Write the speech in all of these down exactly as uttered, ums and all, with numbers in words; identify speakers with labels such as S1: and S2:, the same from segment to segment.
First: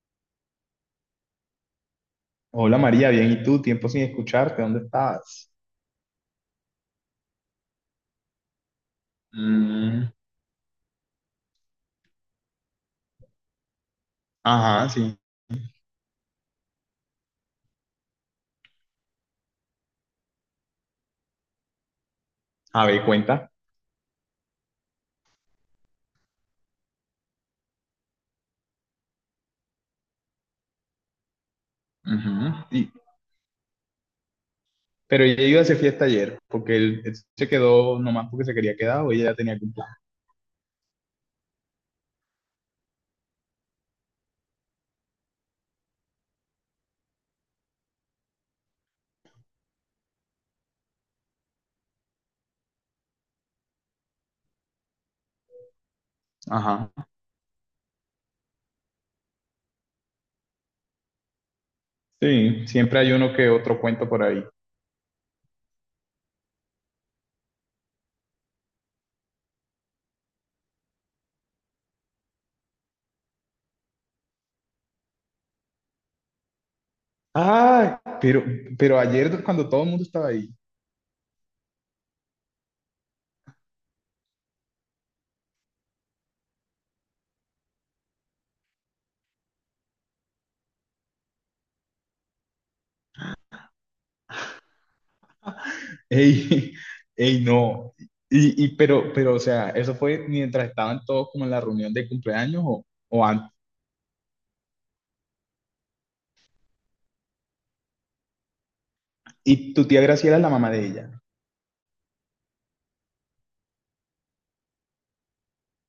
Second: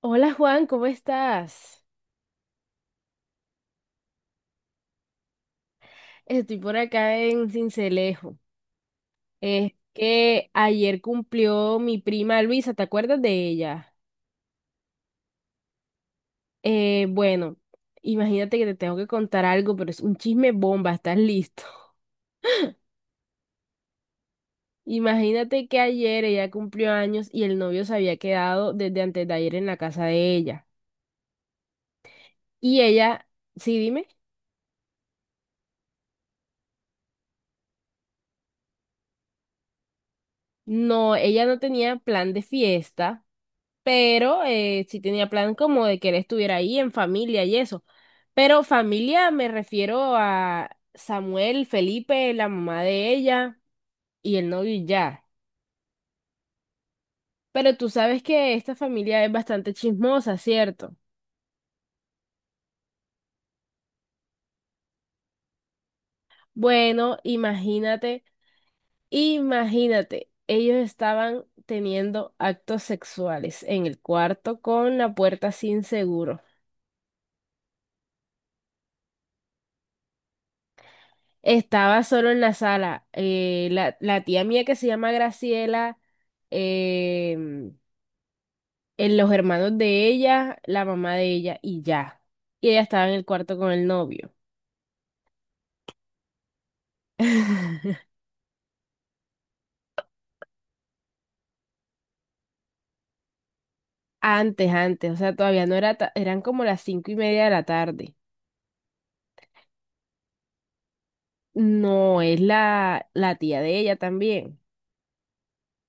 S1: Hola Juan, ¿cómo estás?
S2: Hola María, bien, ¿y tú? Tiempo sin escucharte, ¿dónde estabas?
S1: Estoy por acá en Cincelejo. Es
S2: Mm,
S1: que ayer cumplió mi prima Luisa, ¿te acuerdas de ella?
S2: ajá, sí.
S1: Eh, bueno, Imagínate que te tengo que contar algo, pero es un chisme bomba, ¿estás listo?
S2: A ver, cuenta.
S1: Imagínate que ayer ella cumplió años y el novio se había quedado desde antes de ayer en la casa de ella.
S2: Ujú.
S1: Y
S2: Y,
S1: ella, sí, dime,
S2: pero ella iba a hacer fiesta ayer, porque él, él se quedó nomás porque se quería quedar, o ella ya tenía algún...
S1: no, ella no tenía plan de fiesta. Pero eh, sí tenía plan como de que él estuviera ahí en familia y eso. Pero familia me refiero a Samuel, Felipe, la mamá de ella y el novio y ya.
S2: Ajá.
S1: Pero tú sabes que esta familia es bastante chismosa, ¿cierto?
S2: Sí, siempre hay uno que otro cuento por ahí.
S1: Bueno, imagínate, imagínate, ellos estaban teniendo actos sexuales en el cuarto con la puerta sin seguro.
S2: Ah, pero, pero ayer cuando todo el mundo estaba ahí...
S1: Estaba solo en la sala. Eh, la, la tía mía que se llama Graciela, em, en los hermanos de ella, la mamá de ella y ya. Y ella estaba en el cuarto con el novio.
S2: ey, ey, no. Y, y pero, pero, o sea, ¿eso fue mientras estaban todos como en la reunión de cumpleaños o, o antes?
S1: Antes, antes, o sea, todavía no era, ta- eran como las cinco y media de la tarde.
S2: Y tu tía Graciela es la mamá de ella,
S1: No, es la, la tía de ella también.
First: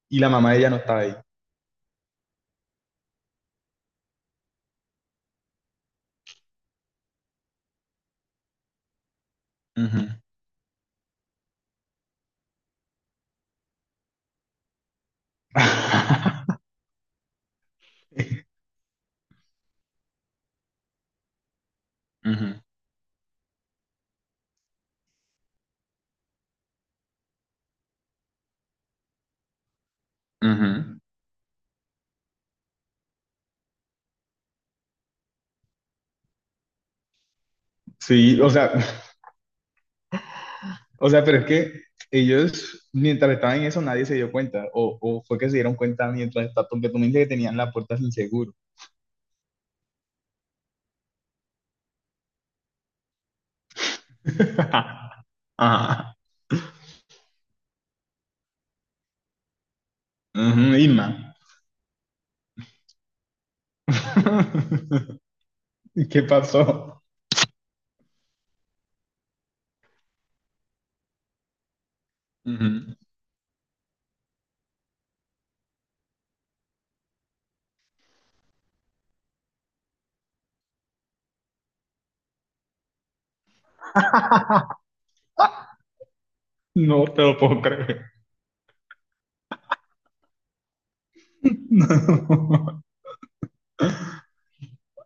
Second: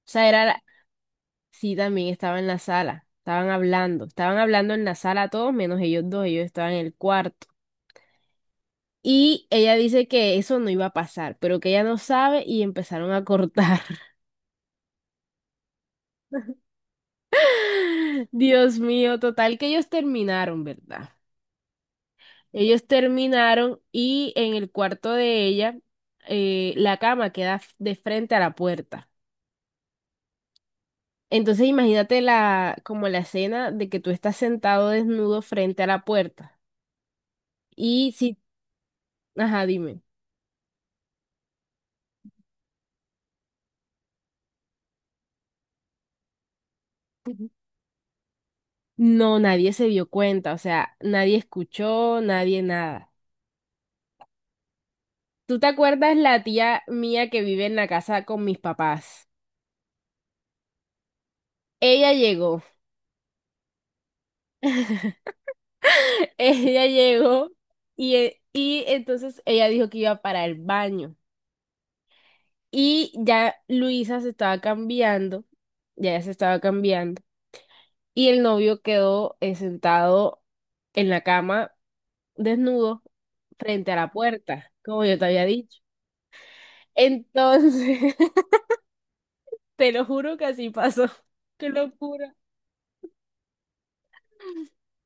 S1: O
S2: y
S1: sea,
S2: la
S1: era
S2: mamá de
S1: la-
S2: ella no estaba ahí.
S1: sí, también estaba en la sala. Estaban hablando, estaban hablando en la sala todos menos ellos dos, ellos estaban en el cuarto. Y ella
S2: Ujú.
S1: dice que eso no iba a pasar, pero que ella no sabe y empezaron a cortar. Dios mío, total que ellos terminaron, ¿verdad?
S2: Ujú,
S1: Ellos terminaron y en el cuarto de ella eh, la cama queda f- de frente a la puerta.
S2: ujú.
S1: Entonces imagínate la, como la escena de que tú estás sentado desnudo frente a la puerta. Y si,
S2: Sí, o sea,
S1: ajá, dime.
S2: o sea, pero es que ellos, mientras estaban en eso, nadie se dio cuenta, o, o fue que se dieron cuenta mientras estaban, porque tú me dijiste que tenían la puerta sin seguro.
S1: No, nadie se dio cuenta, o sea, nadie escuchó, nadie nada. ¿Tú te
S2: Ajá.
S1: acuerdas la tía mía que vive en la casa con mis papás?
S2: Ujú, Irma.
S1: Ella llegó,
S2: ¿Qué
S1: ella
S2: pasó?
S1: llegó y, e- y entonces ella dijo que iba para el baño.
S2: Ujú.
S1: Y ya Luisa se estaba cambiando, ya ella se estaba cambiando. Y el novio quedó eh, sentado en la cama, desnudo, frente a la puerta, como yo te había dicho.
S2: No te lo puedo creer.
S1: Entonces, te lo juro que así pasó. Qué locura.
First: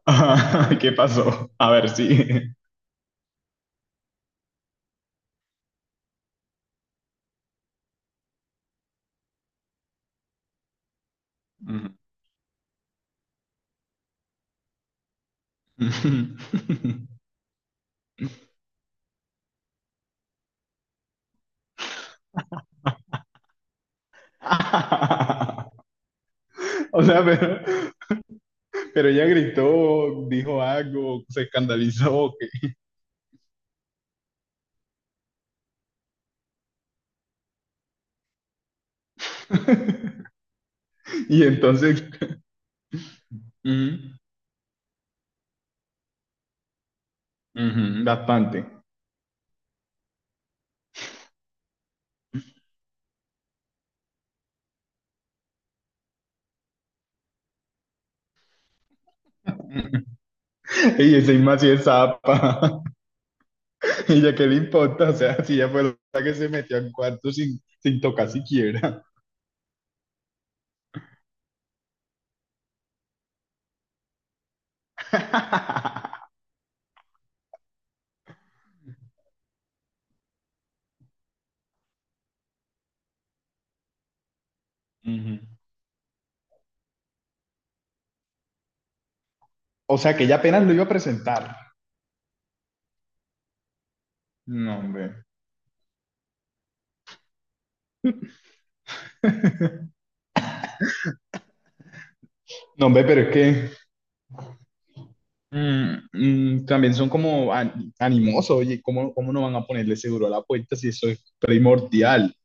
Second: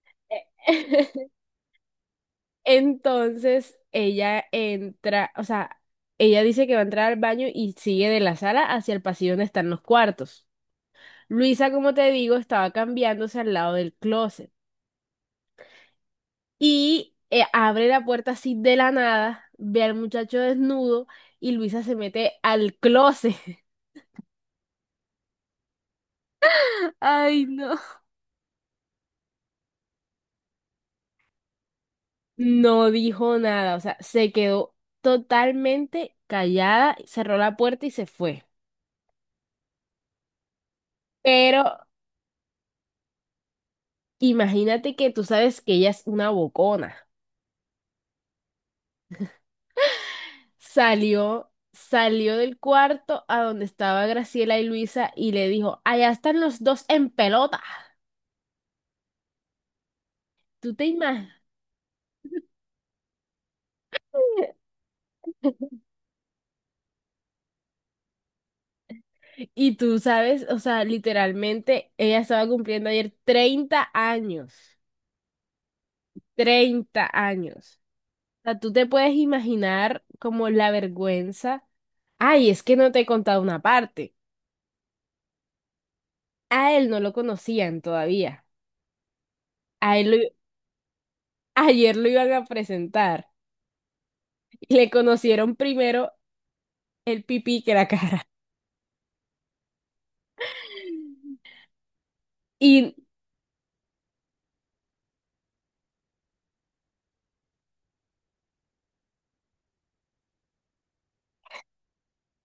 S2: Ah, ¿qué pasó? A ver, sí.
S1: Entonces ella entra, o sea, ella dice que va a entrar al baño y sigue de la sala hacia el pasillo donde están los cuartos. Luisa,
S2: Ujú.
S1: como te digo, estaba cambiándose al lado del closet y eh, abre la puerta así de la nada, ve al muchacho desnudo y Luisa se mete al closet.
S2: O sea,
S1: Ay,
S2: pero...
S1: no.
S2: Pero ella gritó, dijo algo, se escandalizó, que...
S1: No dijo nada, o sea, se quedó totalmente callada, cerró la puerta y se fue.
S2: Y
S1: Pero
S2: entonces, mm,
S1: imagínate que tú sabes que ella es una bocona.
S2: ujú, bastante.
S1: Salió, salió del cuarto a donde estaba Graciela y Luisa y le dijo, allá están los dos en pelota. ¿Tú te
S2: Y
S1: imaginas?
S2: encima si es zapa. Ella, ¿qué le importa? O sea, si ella fue la que se metió al cuarto sin, sin tocar siquiera.
S1: Y tú sabes, o sea, literalmente ella estaba cumpliendo ayer treinta años, treinta años. O sea, tú te puedes imaginar como la vergüenza. Ay, es que no te he contado una parte.
S2: Ujú.
S1: A él no lo conocían todavía. A
S2: O
S1: él
S2: sea,
S1: lo-
S2: que ella apenas lo iba a presentar.
S1: ayer lo iban a presentar y
S2: No,
S1: le
S2: hombre.
S1: conocieron primero el pipí que la cara.
S2: No,
S1: Y
S2: hombre, pero es que... mm, mm, también son como an- animosos. Oye, ¿cómo, ¿cómo no van a ponerle seguro a la puerta si eso es primordial?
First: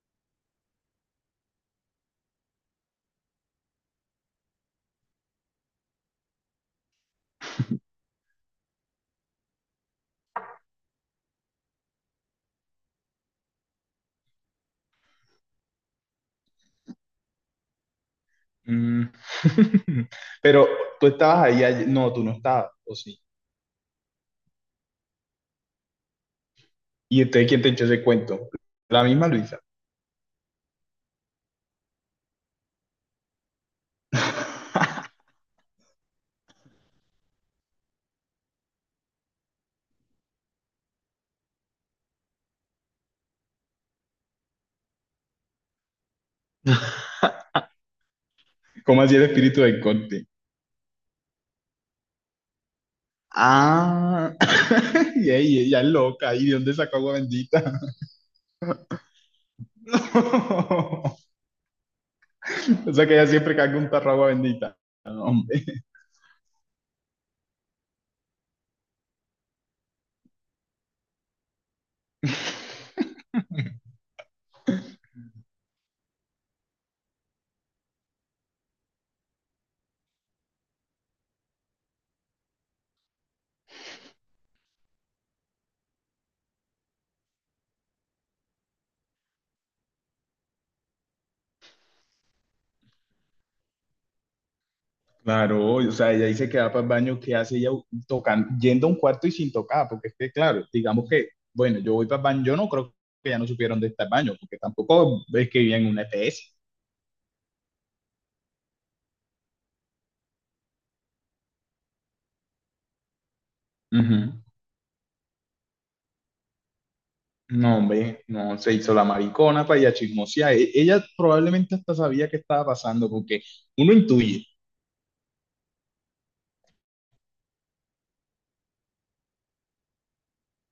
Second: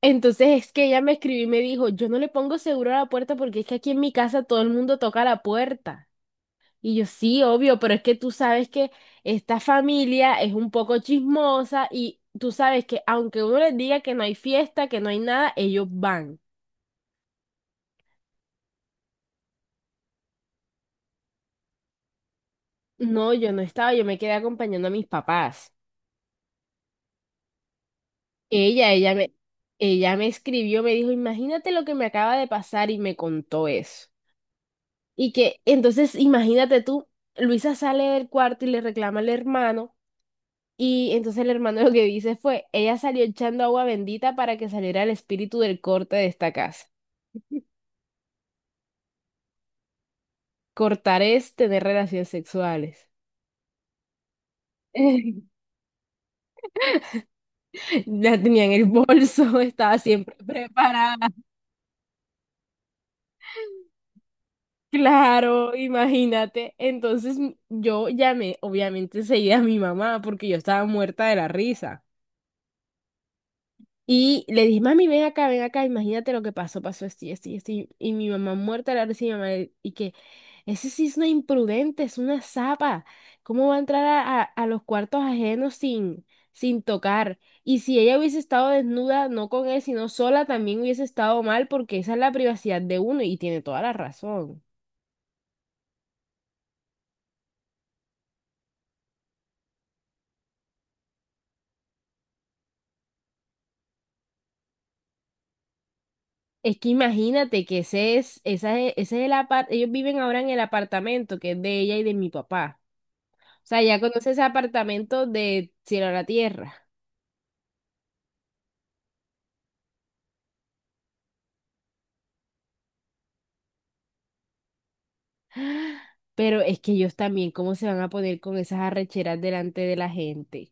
S1: entonces es que ella me escribió y me dijo, yo no le pongo seguro a la puerta porque es que aquí en mi casa todo el mundo toca la puerta. Y yo, sí, obvio, pero es que tú sabes que esta familia es un poco chismosa y tú sabes que aunque uno les diga que no hay fiesta, que no hay nada, ellos van.
S2: Mm. Pero tú estabas ahí, ayer- no, tú no estabas, ¿o sí?
S1: No, yo no estaba, yo me quedé acompañando a mis papás.
S2: ¿Y entonces quién te echó ese cuento?
S1: Ella,
S2: La
S1: ella
S2: misma
S1: me,
S2: Luisa.
S1: ella me escribió, me dijo, imagínate lo que me acaba de pasar y me contó eso. Y que entonces imagínate tú, Luisa sale del cuarto y le reclama al hermano y entonces el hermano lo que dice fue, ella salió echando agua bendita para que saliera el espíritu del corte de esta casa.
S2: ¿Cómo así el espíritu del Conte?
S1: Cortar es tener relaciones sexuales.
S2: Ah. Y ella, ella es loca, ¿y de dónde sacó agua bendita?
S1: La tenía en el bolso, estaba siempre preparada.
S2: O sea que ella siempre carga un tarro de agua bendita. No, hombre.
S1: Claro, imagínate. Entonces m- yo llamé, obviamente, enseguida a mi mamá porque yo estaba muerta de la risa. Y le dije, mami, ven acá, ven acá, imagínate lo que pasó, pasó esto y esto y esto. Y, y mi mamá muerta de la risa y mi mamá, y que ese sí es una imprudente, es una zapa. ¿Cómo va a entrar a, a- a los cuartos ajenos sin, sin tocar? Y si ella hubiese estado desnuda, no con él, sino sola, también hubiese estado mal, porque esa es la privacidad de uno y tiene toda la razón.
S2: Claro, o sea, ella dice que va para el baño, ¿qué hace ella tocando, yendo a un cuarto y sin tocar? Porque es que, claro, digamos que, bueno, yo voy para el baño. Yo no creo que ya no supieron dónde está el baño, porque tampoco es que vivían en una E P S.
S1: Es que imagínate que ese es, esa es- ese es el apart, ellos viven ahora en el apartamento que es de ella y de mi papá. O sea, ya conoces
S2: Ujú.
S1: apartamentos de cielo a la tierra.
S2: No, hombre, no, se hizo la maricona para ir a chismosear. E- Ella probablemente hasta sabía qué estaba pasando, porque uno intuye.
S1: Pero es que ellos también, ¿cómo se van a poner con esas arrecheras delante de la gente?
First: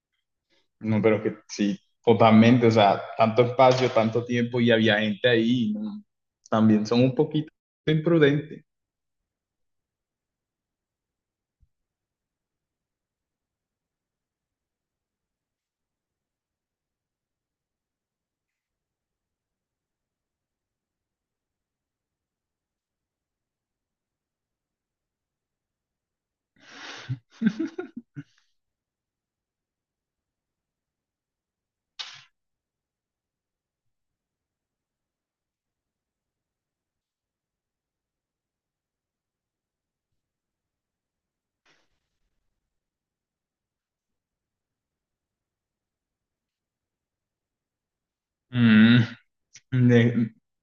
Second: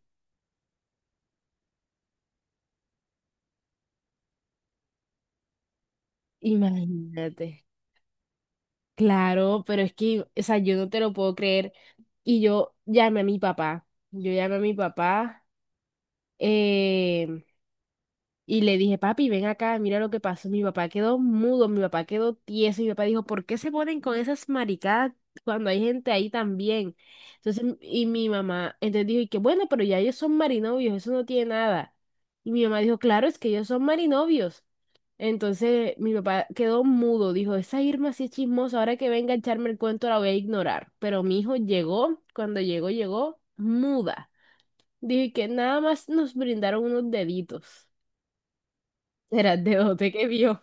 S2: No, pero que sí, totalmente, o sea, tanto espacio, tanto tiempo y había gente ahí. No, también son un
S1: Imagínate.
S2: poquito imprudentes.
S1: Claro, pero es que, o sea, yo no te lo puedo creer. Y yo llamé a mi papá. Yo llamé a mi papá. eh, Y le dije, papi, ven acá, mira lo que pasó. Mi papá quedó mudo, mi papá quedó tieso. Y mi papá dijo, ¿por qué se ponen con esas maricadas cuando hay gente ahí también? Entonces, y mi mamá, entonces dijo, y que bueno, pero ya ellos son marinovios, eso no tiene nada. Y mi mamá dijo, claro, es que ellos son marinovios. Entonces, mi papá quedó mudo, dijo, esa Irma sí es chismosa, ahora que venga a echarme el cuento la voy a ignorar. Pero mi hijo llegó, cuando llegó, llegó muda. Dije que nada más nos brindaron unos deditos.
S2: Mm,
S1: Era de bote que
S2: de,
S1: vio.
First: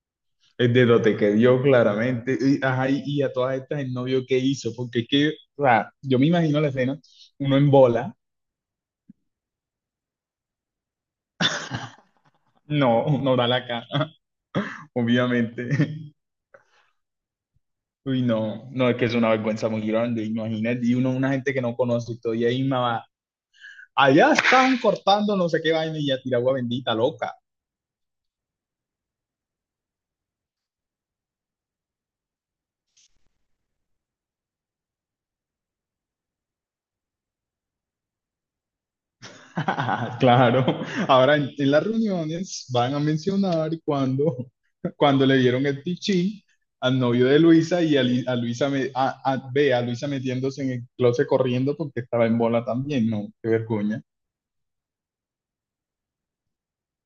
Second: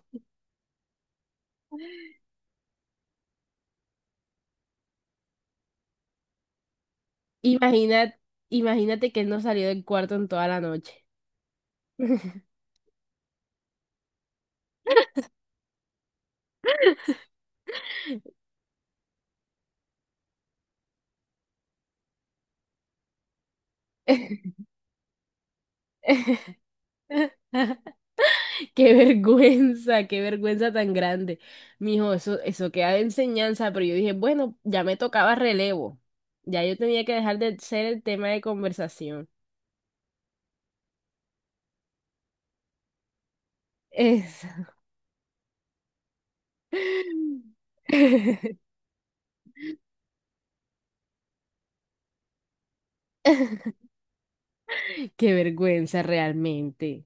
S2: de lo te que dio claramente. Y, ajá, y, y a todas estas, el novio qué hizo, porque es que, o sea, yo me imagino la escena, uno en
S1: Imagina,
S2: bola,
S1: imagínate que él no salió del cuarto en toda la noche.
S2: no, no da la cara, obviamente. Uy, no, no, es que es una vergüenza muy grande, imagínate, y uno, una gente que no conoce, y todavía ahí me va, allá estaban cortando no sé qué vaina y ya tira agua bendita, loca.
S1: Qué vergüenza, qué vergüenza tan grande. Mijo, eso, eso queda de enseñanza, pero yo dije, bueno, ya me tocaba relevo. Ya yo tenía que dejar de ser el tema de conversación.
S2: Claro, ahora en, en las reuniones van a mencionar
S1: Eso.
S2: cuando, cuando le dieron el pichín al novio de Luisa y a, Li- a Luisa, me, a, a- ve a Luisa metiéndose en el closet corriendo porque estaba en bola también. No, qué vergüenza.
S1: Qué vergüenza realmente.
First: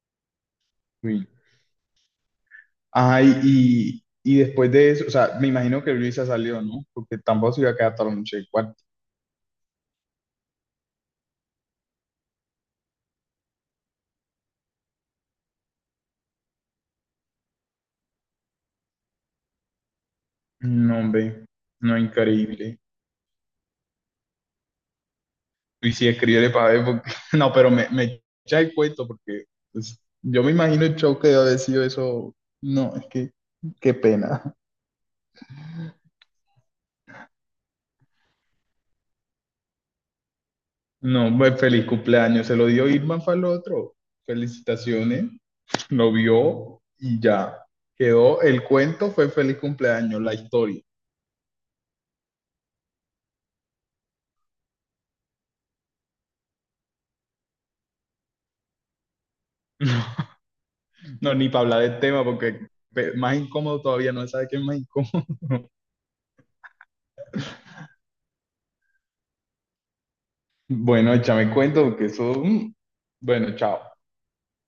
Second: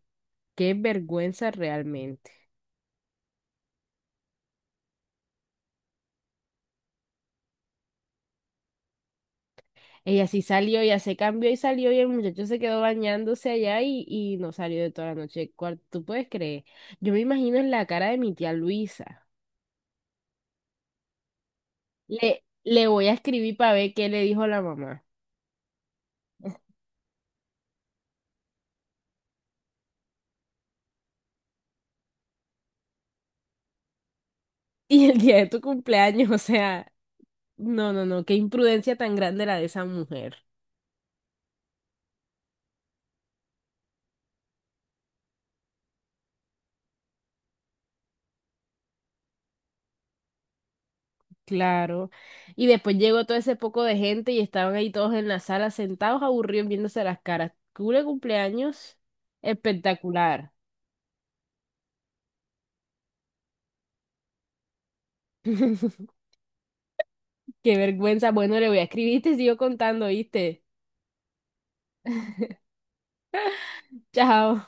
S1: Qué vergüenza realmente.
S2: Ajá, y, y, y después de eso, o sea, me imagino que Luisa salió, ¿no? Porque tampoco se iba a quedar toda la noche en el cuarto.
S1: Ella sí salió, ella se cambió y salió y el muchacho se quedó bañándose allá y, y no salió de toda la noche del cuarto. ¿Tú puedes creer? Yo me imagino en la cara de mi tía Luisa.
S2: No, hombre, no,
S1: Le,
S2: increíble.
S1: le voy a escribir para ver qué le dijo la mamá.
S2: Y sí, escríbele para ver, porque... No, pero me, me echa el cuento, porque pues, yo me imagino el show que debe haber sido eso. No, es que, qué pena.
S1: Y el día de tu cumpleaños, o sea, no, no, no, qué imprudencia tan grande la de esa mujer.
S2: No, pues feliz cumpleaños, se lo dio Irma para el otro. Felicitaciones, lo vio y ya. Quedó, el cuento fue feliz cumpleaños, la historia.
S1: Claro. Y después llegó todo ese poco de gente y estaban ahí todos en la sala sentados, aburridos, viéndose las caras. Cule cumpleaños espectacular.
S2: No, ni para hablar del tema, porque pe- más incómodo todavía, no se sabe qué es más incómodo.
S1: Qué vergüenza. Bueno, le voy a escribir y te sigo contando, ¿viste?
S2: Bueno, échame cuento, porque eso... mm. Bueno, chao.
S1: Chao.